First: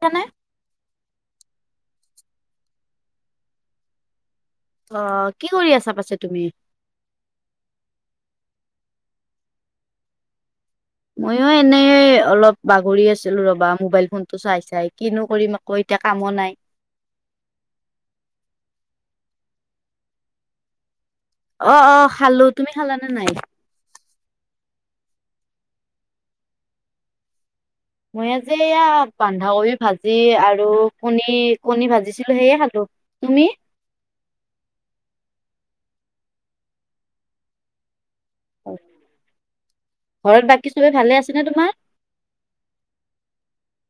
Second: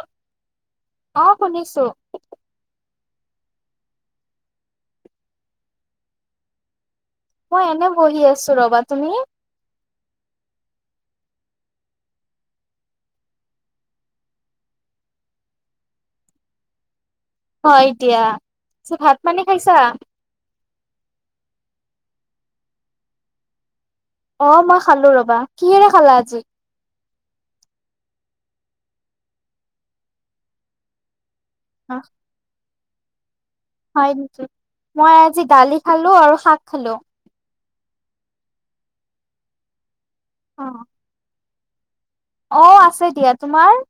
ছানে। অঁ' শুনিছো। অঁ কি কৰি আছা পাছে তুমি? মই এনে বহি আছো ৰ'বা তুমি? ময়ো এনেই অলপ বাগৰি আছিলো ৰবা মোবাইল ফোনটো চাই চাই কিনো কৰিম। কৈ এতিয়া কামো নাই। হয় দিয়া, চৌ ভাত পানী খাইছা? অঁ অঁ খালো। তুমি খালানে নাই? অঁ মই খালো ৰবা, কিহেৰে খালা আজি? মই আজি এইয়া বন্ধাকবি ভাজি আৰু কণী কণী অ ভাজিছিলো। সেয়ে খালো, তুমি? হয় নিকি, মই আজি দালি খালো আৰু শাক খালো। ঘৰত বাকী চবে ভালে আছেনে তোমাৰ? অঁ আছে দিয়া, তোমাৰ?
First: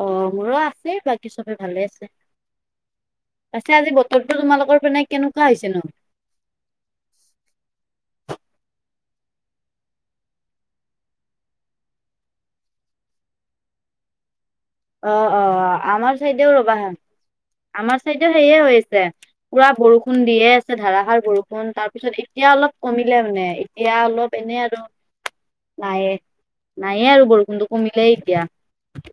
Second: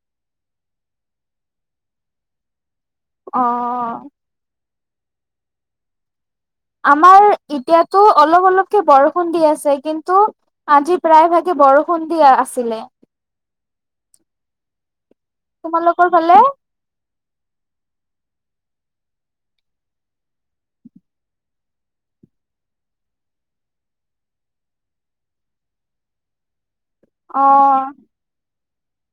অঁ মোৰো আছে বাকী চবে ভালে আছে। অ পাছে আজি বতৰ- ত তোমালোকৰ পিনে কেনেকুৱা হৈছে নো? আমাৰ এতিয়াতো অলপ অলপকে বৰষুণ দি আছে কিন্তু, - আজি প্ৰায় ভাগে বৰষুণ দিয়ে আছিলে। অঁ অঁ তোমালোকৰ আমাৰ ফালে চাইডেও ৰবা, আমাৰ চাইডেও সেয়ে হৈ আছে। পুৰা বৰষুণ দিয়ে আছে ধাৰষাৰ বৰষুণ তাৰ পিছত এতিয়া অলপ কমিলে মানে। এয়া অলপ এনেই আৰু। [inaudible] নায়ে নায়ে আৰু অ বৰষুণটো কমিলে এতিয়া।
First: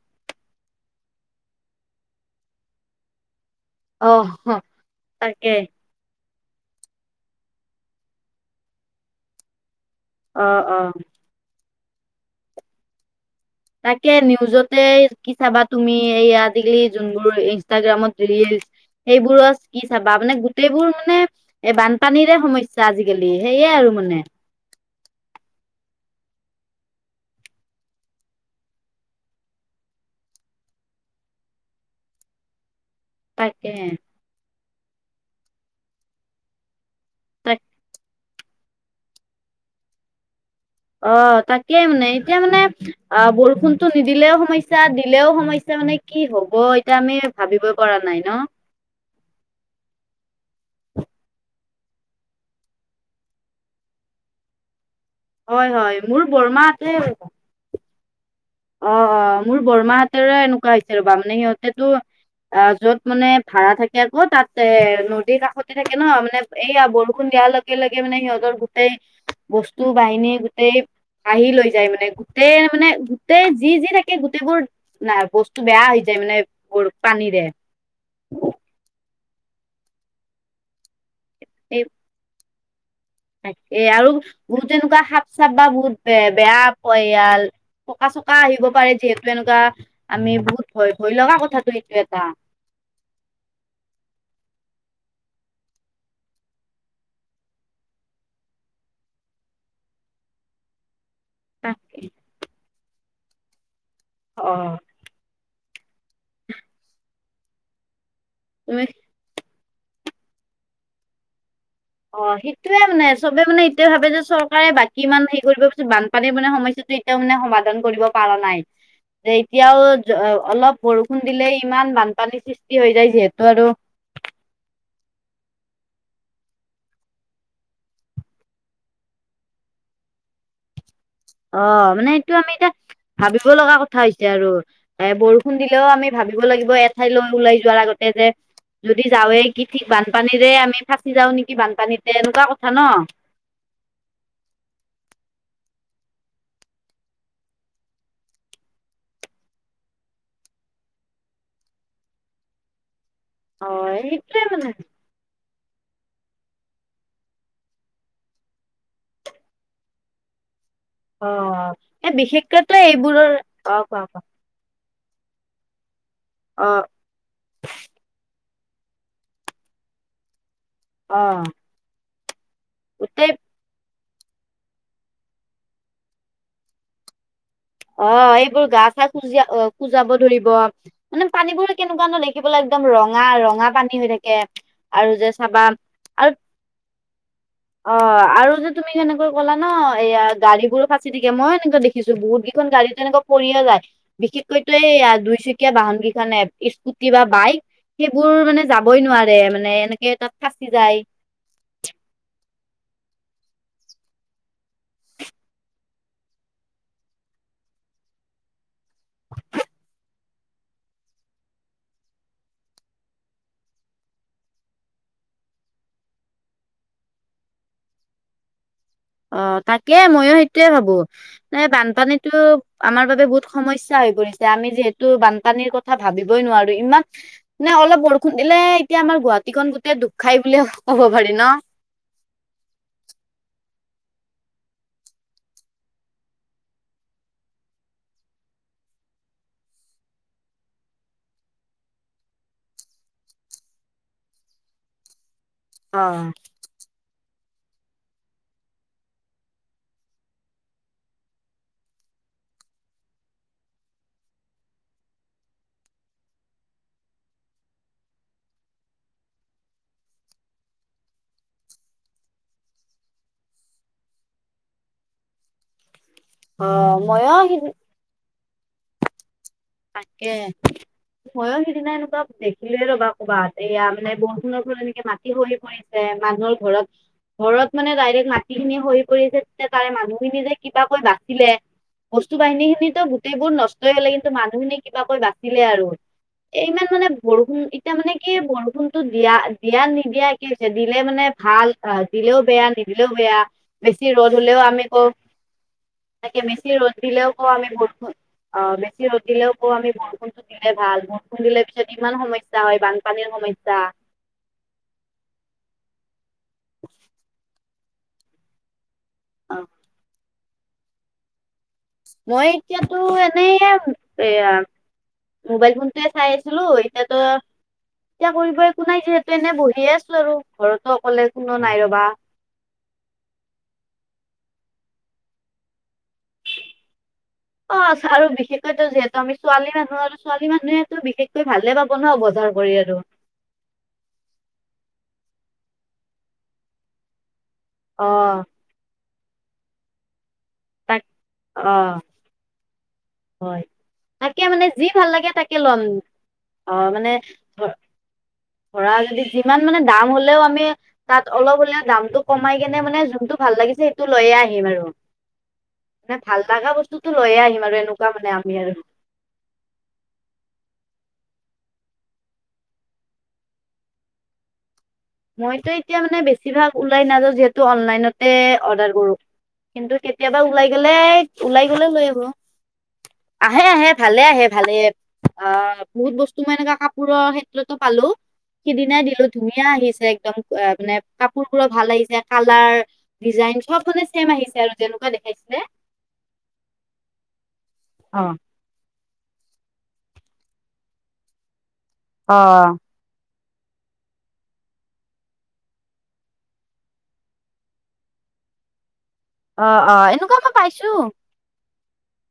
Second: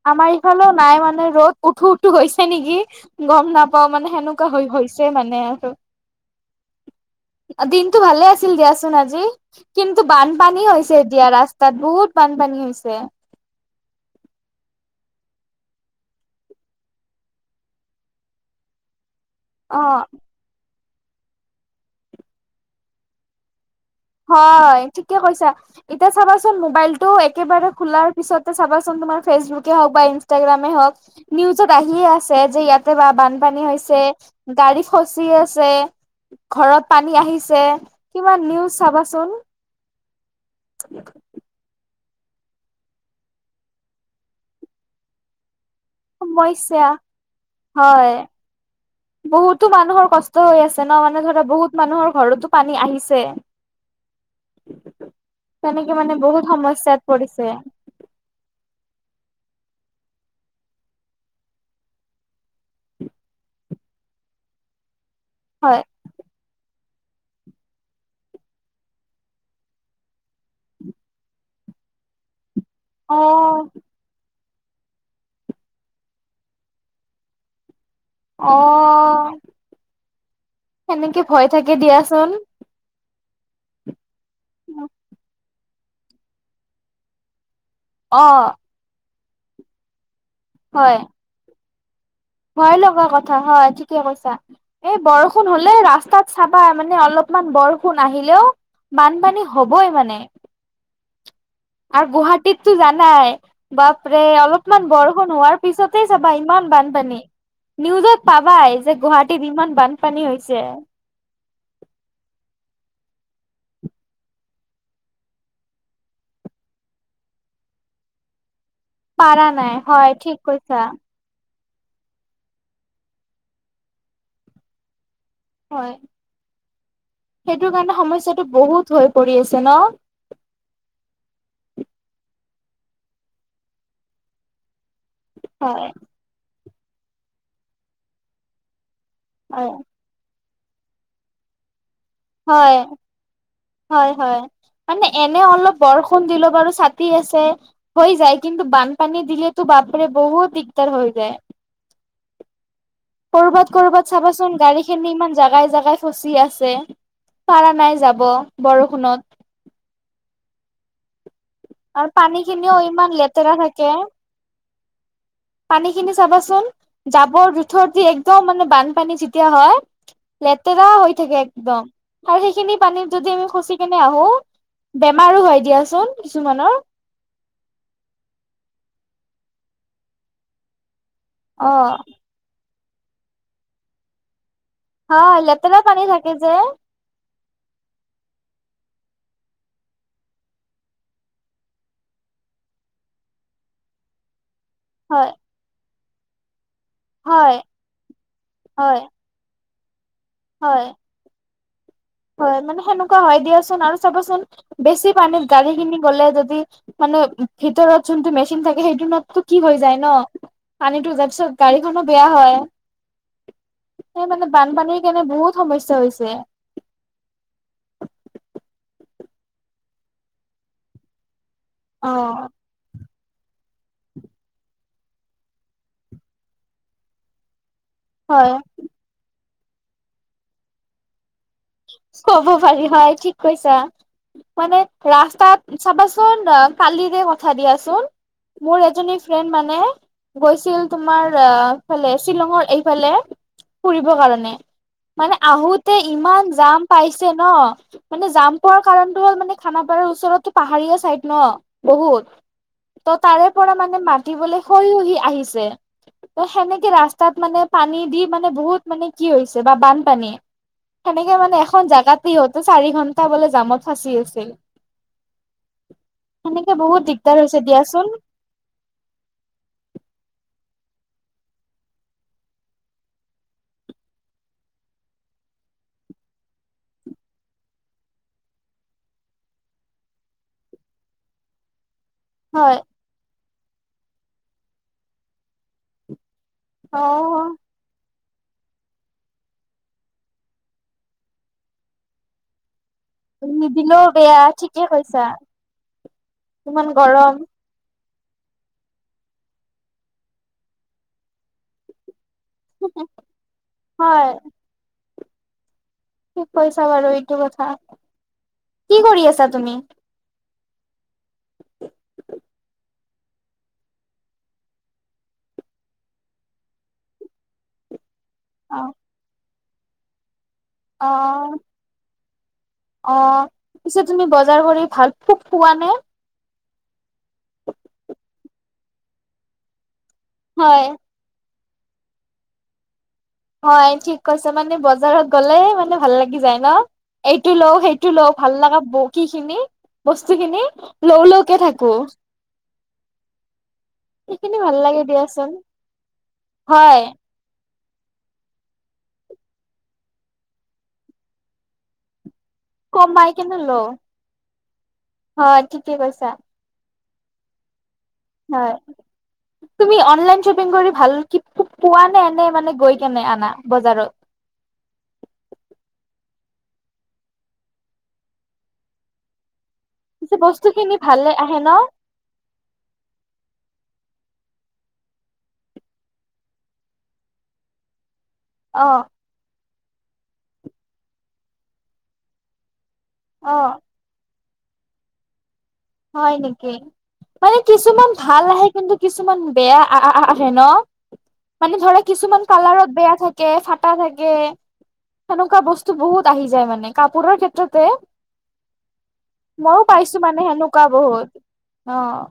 আমাৰ ইফালও নাই মানে ৰ'দ উঠো উঠো গৈ হৈছে নেকি। গম নাপাওঁ মানে অ সেনেকুৱা হৈ হৈছে মানে তাকে আৰু। দিনটো ভালে আছিল দিয়াচোন আজি, কিন্তু অ বানপানী অ হৈছে এতিয়া ৰাস- তাত বহুত বানপানী হৈছে। তাকে, নিউজতে কি চাবা তুমি এই আজিকালি যোনবোৰ ইনষ্টাগ্ৰামত ৰিলচ- সেইবোৰত- কি অ', চাবা মানে গোটেইবোৰ মানে এ বানপানীৰে সমস্যা আজিকালি, সেইয়ে আৰু মানে। হয়, ঠিকে কৈছা। এতিয়া চাবাচোন মোবাইলটো একেবাৰে খোলাৰ পিছতে চাবাচোন তোমাৰ ফেচবুকে হওক বা ইনষ্টাগ্ৰামে হওক। নিউজত আহিয়ে আছে যে ইয়াতে বা- বানপানী তাকে হৈছে, গাড়ী ফচি আছে, ঘৰত পানী তাকে আহিছে। কিমান নিউজ চাবাচোন। অঁ' তাত। তয়ে মানে এতিয়া মানে অ বৰষুণতটো নিদিলেও সমস্যা দিলেও সমস্যা মানে কি হব সমস্যা এতিয়া আমি ভাবিবই পৰা হয়। নাই ন বহুতো মানুহৰ কষ্ট হৈ আছে ন মানে ধৰা বহুত মানুহৰ ঘৰতো পানী আহিছে হয়, হয় তেনেকে মানে মোৰ বহুত বৰমাহঁতে সমস্যাত পৰিছে অ অ মোৰ বৰমাহতেৰে এনেকুৱা হৈছে ৰ'বা মানে সিহঁতেটো অ যত মানে ভাড়া থাকে আকৌ তাত এ নদীৰ কাষতে হয় থাকে ন মানে এইয়া বৰষুণ দিয়াৰ লগে লগে মানে সিহঁতৰ গোটেই বস্তু বাহিনী গোটেই আহি লৈ যায় মানে গোটেই মানে অ গোটেই যি যি থাকে গোটেইবোৰ বস্তু বেয়া হৈ যায় মানে বোৰ পানীৰে অ সেনেকে ভয় থাকে দিয়াচোন তাকেই আৰু বহুত তেনেকুৱা সাপ চাপ বা বহুত বে বেয়া পয়াল পকা অ চকা আহিব পাৰে যিহেতু এনেকুৱা আমি বহুত ভয় হয় ভয় লগা কথাটো এইটো এটা ভয় লগা কথা হয় ঠিকে কৈছা এই বৰষুণ হলে ৰাস্তাত চাবা মানে অলপমান বৰষুণ আহিলেও বানপানী হবই মানে তাকে আৰু গুৱাহাটীততো জানাই বাপৰে অ অলপমান বৰষুণ হোৱাৰ পিছতে চাবা ইমান বানপানী নিউজত পাবাই তুমি যে গুৱাহী ইমান বানপানী হৈছে অ সেইটোয়ে মানে চবে মানে এইটয়ে ভাবে যে চৰকাৰে বাকী ইমান হেৰি কৰিব পত বানপানীৰ মানে সমস্যাটো তেওঁ সমাধান কৰিব পৰা নাই যে পাৰা নাই এতিয়াও হয় ঠিক কৈছা অলপ বৰ দিলেই ইমান বানপানী সৃষ্টি হৈ যায় যিহেতু আৰু হয় সেইটো কাৰণে সমস্যাটো বহুত হৈ পৰি আছে ন অ মানে এইটো আমি এতিয়া ভাবিব লগা কথা হৈছে আৰু এ বৰষুণ দিলেও হয় আমি ভাবিব লাগিব এঠাইলৈ ওলাই যোৱাৰ আগতে যে যদি যাৱে কি হয় ঠিক বা বান পানীৰে আমি ফাঁচি যাওঁ নেকি বানপানীতে এনেকুৱা কথা হয়, ন হয় হয় মানে এনে অলপ বৰষুণ দিলো বাৰু ছাতি আছে হৈ যায় কিন্তু বানপানী দিলেতো বাপৰে বহুত দিগদাৰ হৈ যায় অ', কৰ'বাত কৰ'বাত সেইটোয়ে চাবাচোন মানে গাড়ীখিনি ইমান জাগাই জোগাই ফচি আছে পাৰা নাই যাব বৰষুণত অ আৰু এ পানী খিনিও বিশেষকৈ ইমান এইবোৰৰ লেতেৰা অ থাকে কোৱা কোৱা পানী খিনি চাবাচোন অ', জাবৰ জোথৰ দি একদম মানে বানপানী যেতিয়া হয় লেতেৰা হৈ থাকে অ', একদম আৰু সেইখিনি পানীত গোটেই যদি আমি খচি কেনে আহো বেমাৰো হয় দিয়াচোন কিছুমানৰ অ এইবোৰ গা চা খজা অ খুজাব ধৰিব মানে পানীবোৰ অ', কেনেকুৱা ন দেখিব লাগি একদম ৰঙা ৰঙা পানী হৈ থাকে আৰু যে হয় চাবা লেতেৰা পানী আৰু থাকে যে অ আৰু যে তুমি কেনেকৈ কলা ন এয়া গাড়ী বোৰ ফাচি থাকে মই এনেকে দেখিছো বহুত খন গাড়ী তেনেকুৱা পৰিয়ে যায় বিশেষকৈতো এই হয়, দুইচকীয়া বাহন কেইখনেে স্ু কি বা হয়, বাইক সেইবোৰ মানে হয়, যাবই নোৱাৰে মানে এনেকে তাত ফাঁচি হয়, যায় হয় মানে সেনেকুৱা হয় দিয়চোন আৰু চাবচোন বেছি পানীত গাড়ী খিনি গলে যদি মানে ভিতৰত যোনটো মেচিন থাকে সেইটোতো কি হৈ যায় ন পানীটো যোৱা পিছত গাড়ীখনো বেয়া হয় সেই মানে বানপানীৰ কাৰণে বহুত সমস্যা হৈছে অ তাকে ময়ো সেইটোয়ে ভাবো এ বানপানীতো অ', আমাৰ বাবে বহুত সমস্যা হৈ পৰিছে আমি যিহেতু বানপানীৰ কথা ভাবিবই নোৱাৰো ইমান নে অলপ বৰষুণ হয় দিলে এতিয়া আমাৰ গুৱাহাটীখন গোটেই দুব খাই বুলিয়ে ক'ব পাৰি ন? ক'ব পাৰি হয়, ঠিক কৈছা। মানে ৰাস্তাত চাবাচোন আ কালিৰে কথা দিয়াচোন। মোৰ এজনী ফ্ৰেণ্ড মানে গৈছিল তোমাৰ আহফালে শ্বিলঙৰ এইফালে ফুৰিবৰ কাৰণে। মানে আহোতে অ ইমান জাম পাইছে ন মানে জাম পোৱাৰ কাৰণটো হ'ল মানে খানাপাৰাৰ ওচৰতো পাহাৰীয়া চাইড ন বহুত। ত' তাৰে পৰা মানে মাতিবলে শৈ উহি আহিছে। ত সেনেকে ৰাস্তাত মানে পানী দি মানে বহুত মানে কি হৈছে বা বানপানী সেনেকে মানে এ খন জেগাত ইহঁতে চাৰি ঘন্টা বোলে জামত ফাঁচি আছিল। অ সেনেকে বহুত মইও দিগদাৰ হৈছে দিয়াচোন। তাকে। ময়ো সিদিনা এনেকুৱা দেখিলোৱে ৰ'বা ক'ৰবাত এয়া মানে বৰষুণৰ ফলত এনেকে মাটি খহি পৰে যে মানুহৰ ঘৰত ঘৰত মানে ডাইৰেক্ট মাটিখিনি খহি পৰিছে তেতিয়া তাৰে মানুহখিনি যে কিবা কৈ বাচিলে। বস্তু হয় বাহিনীখিনিতো গোটেইবোৰ নষ্টই হ'লে কিন্তু মানুহখিনি কিবাকৈ বাচিলে আৰু। এই ইমান অ মানে বৰষুণ ই এতিয়া মানে কি বৰষুণটো দিয়া - দিয়া নিদিয়া একে হৈছে, দিলে মানে ভাল আ দিলেও বেয়া নি দিলেও বেয়া, নিদিলেও বেছি বেয়া ৰ'দ হলেও ঠিকে আমি ক কৈছা তাকে মেচি ইমান ৰ'দ দিলেও গৰম ক আমি বৰষুণ অ বেছি ৰ'দ দিলেও কও আমি বৰষুণতো দিলে ভাল, বৰষুণ দিলে পিছত ইমান সমইচ স্যা হয় বানপানীৰ সমস্যা। হয় ঠিক কৈছা বাৰু এইটো কথা, কি কৰি আছা অ তুমি? মই এতিয়া টো এনেই এম, এয়া মোবাইল ফোনটোয়ে চাই আছিলো এতিয়াত এতিয়া কৰিব অ একো নাই যিহেতু এনে বহিয়ে আছো আৰু ঘৰতো অকলে অ কোনো নাই ৰবা। অ, পিছে তুমি বজাৰ কৰি ভাল খুব খুৱা নে? অচ আৰু বিশেষকৈ ত যিহেতু আমি ছোৱালী মানুহ আৰু ছোৱালী হয়। মানুহেতো বিশেষ কে ভালে পাব নহয় বজাৰ কৰি আৰু। হয় ঠিক কৈছে মানে বজাৰত গলে মানে ভাল লাগি যায় ন। এইটো লও, অ সেইটো লও, ভাল লাগা ব কিখিনি বস্তুখিনি। তাক লও লওকে অ থাকো। হয়, তাকে মানে যি ভাল লাগে তাকে লম, অ হয়। মানে ধ ধৰা যদি যিমান মানে দাম হলেও আমি তাত অলপ হলেও দামটো কমাই কেনে মানে কমাই যোনটো ভাল কিনে লাগিছে লও সেইটো লৈয়ে আহিম আৰু হয় ঠিকে মানে কৈছা ভাল লাগা বস্তু তো লৈয়ে আহিম আৰু এনো হয়। তুমি অনলাইন শ্বপিং কৰি ভাল কি খুব পোৱা নে এনে মানে গৈ কেনে আনা বজাৰত? মইতো এতিয়া মানে বেছিভাগ ওলাই নাযাওঁ যিহেতু অনলাইনতে অৰ্ডাৰ কৰো। কিন্তু পিছে কেতিয়াবা ওলাই বস্তু গেলে, খিনি ভালে আহে ওলাই ন? গলেও লৈ আহো। আহে আহে ভালে আহে, ভালে অ, বহুত বস্তু মই এনেকুৱা কাপোৰৰ ক্ষেত্ৰতো পালো অ সিদিনাই দিলো ধুনীয়া আহিছে একদম ক মানে কাপোৰবোৰো ভাল আহিছে কালাৰ অ ডিজাইন, চব মানে ছেম আহিছে আৰু যেনেকুৱা দেখাইছিলে। হয় নেকি? মানে কিছুমান অ', ভাল আহে কিন্তু কিছুমান বেয়া আহআআহে ন' মানে ধৰা কিছুমান অ'। কালাৰত বেয়া থাক কে ফাটা থাকে। সেনকুৱা বস্তু বহুত আহি যায় মানে কাপোৰৰ ক্ষেত্ৰতে অ', ময়ো অ', পাইছো এনেকুৱা মানে মই সেনেকুৱা পাইছো বহুত অঁ।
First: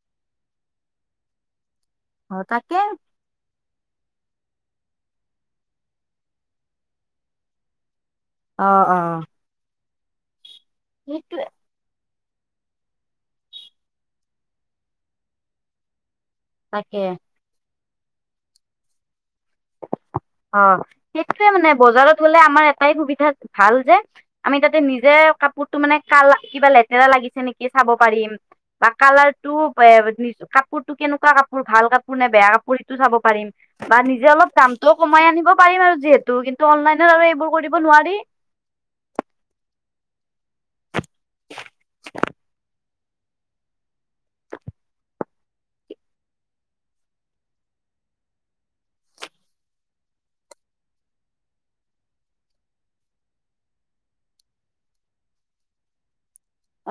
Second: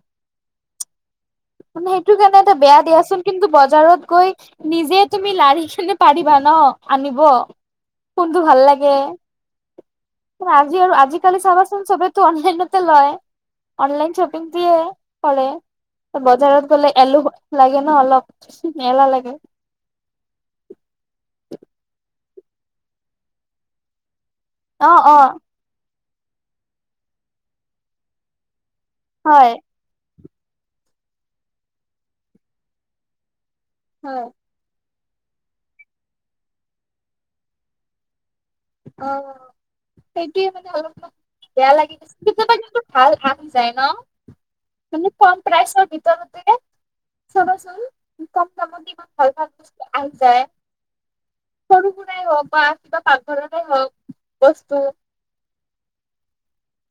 মানে সেইটো কাৰণে অ', এটা তাকে বেয়া দিয়াচোন। কিন্তু বজাৰত গৈ নিজে তুমি লাৰি কিনে পাৰিবা ন' আনিব। কোনটো ভাল অ', লাগে, অ'। আজি আৰু আজিকালি সেইটোৱে চাবা চবে ত' অনলাইনতে লয় অনলাইন শ্বপিং দিয়ে কৰে। বজাৰত গ'লে তাকে এলোহু লাগে ন অলপ এলাহ লাগে। অঁ সেইটোৱে মানে বজাৰত গ'লে আমাৰ এটাই সুবিধা ভাল যে আমি তাতে অ নিজে অ কাপোৰটো মানে কালা কিবা লেতেৰা লাগিছে নেকি চাব পাৰিম। বা হয় কালাৰটো বে কাপোৰটো কেনেকুৱা কাপোৰ ভাল কাপোৰ নে বেয়া কাপোৰ সিটো চাব পাৰিম। বা হয় নিজে অলপ দামটোও কমাই আনিব পাৰিম আৰু যিহেতু কিন্তু অনলাইনত আৰু এইবোৰ কৰিব নোৱাৰি। অঁহ। সেইটোয়ে মানে অলপমান বেয়া লাগি গৈছে, কেতিয়াবা ভালো লাগি যায় ন' তুমি ক'ম প্ৰাইছৰ ভিতৰতে চাবাচোন কাম দায়ত ইমান ভাল ভাল বস্তু আহি যায়। সৰু সুৰাই হওঁক বা কিবা পাকঘৰতেই হওঁক বস্তু।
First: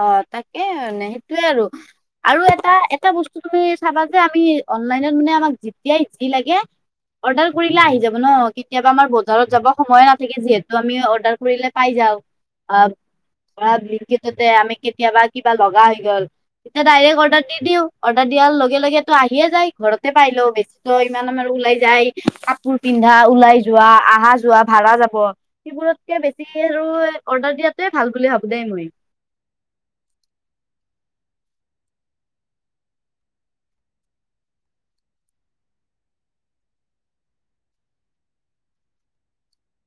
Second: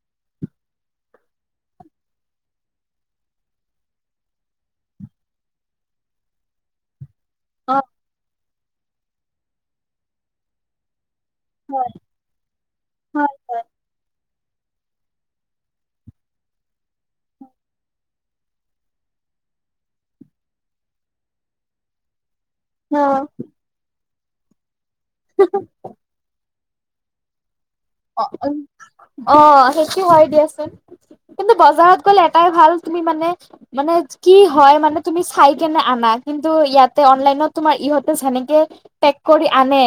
অঁ তাকে মানে সেইটোয়ে আৰু আৰু এটা এটা বস্তু তুমি চাবা যে আমি অনলাইনত মানে আমাক যেতিয়াই যি লাগে অৰ্ডাৰ অ কৰিলে আহি যাব ন' কেতিয়াবা আমাৰ বজাৰত যাব সময়ে নাথাকে যিহেতু আমি অৰ্ডাৰ ফুৰিলে পাই হয় যাওঁ অব হয় হয় অব তাতে আমি কেতিয়াবা কিবা লগা হৈ গ'ল ডাইৰেক্ট অৰ্ডাৰ দি দিওঁ অৰ্ডাৰ দিয়াৰ লগে লগেতো আহিয়ে যায় ঘৰতে পাই লওঁ বেছ ত' ইমান আমাৰ ওলাই যায়। কাপোৰ পিন্ধা, ওলাই যোৱা, আহা যোৱা ভাড়া যাব সেইবোৰতকে বেছি এ আৰু এ অৰ্ডাৰ দিয়াত অ অ' সেইটো হয় দিয়াচোন কিন্তু বজাৰত গ'লে এটাই ভাল তুমি মানে মানে কি হয় মানে তুমি চাই কেনে আনা, কিন্তু ইয়াতে অনলাইনত তোমাৰ ইহঁতে যেনেকে পেক কৰি আনে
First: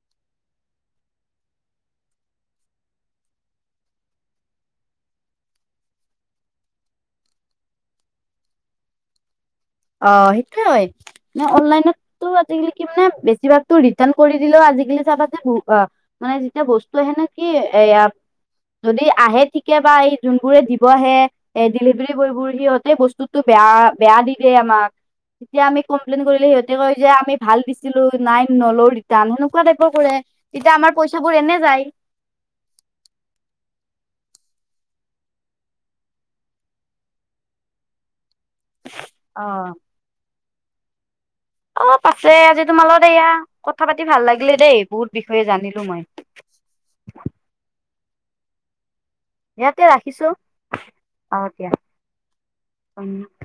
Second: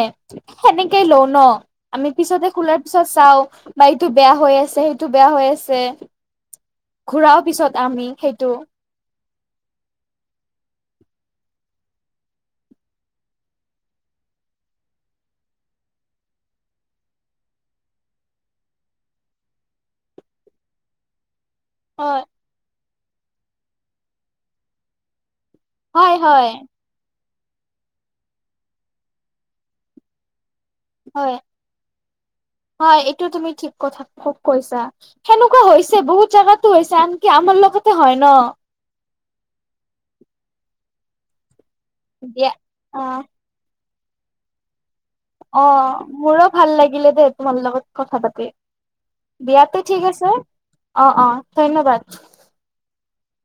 সেনেকেই লওঁ ন' আমি পিছতে খোলাৰ পিছত চাওঁ বা এইটো বেয়া হৈ আছে, সেইটো বেয়া হৈ আছে। ঘূৰাও পিছত আমি সেইটো। অঁ সেইটোৱে হয়। ন' অনলাইনততো আজিকালি কি মানে বেছিভাগতো ৰিটাৰ্ণ কৰি দিলেও আজিকালি চাবা যে উ আ মানে যেতিয়া বস্তু আহে নকি এইয়া। যদি আহে ঠিকে বা এই যোনবোৰে দিব আহে এ ডেলিভাৰী হয় বয় বোৰ সিহঁতে বস্তুটো বেয়া বেয়া দি দিয়ে আমাক। তেতিয়া আমি হয় কমপ্লেইন কৰিলে হয় সিহঁতি কয় যে আমি ভাল দিছিলো নাই নলওঁ ৰিটাৰ্ণ সেনেকুৱা টাইপৰ কৰে তেতিয়া আমাৰ পইচা হয় বোৰ এনে যায়। হয় এইটো তুমি ঠিক কথা খুব কৈছা। সেনেকুৱা হৈছে বহুত জেগাতো হৈছে আনকি আমাৰ লগতে হয় ন' অঁ অঁ পাছে দিয়া আজি তোমাৰ অ লগত এয়া কথা পাতি ভাল লাগিলে দেই, বহুত বিষয়ে। অ জানিলো মই মোৰো ভাল লাগিলে দেই তোমাৰ লগত কথা পাতি দিয়াতে ইয়াতে ঠিক ৰাখিছো আছে অ অ ধন্যবাদ উম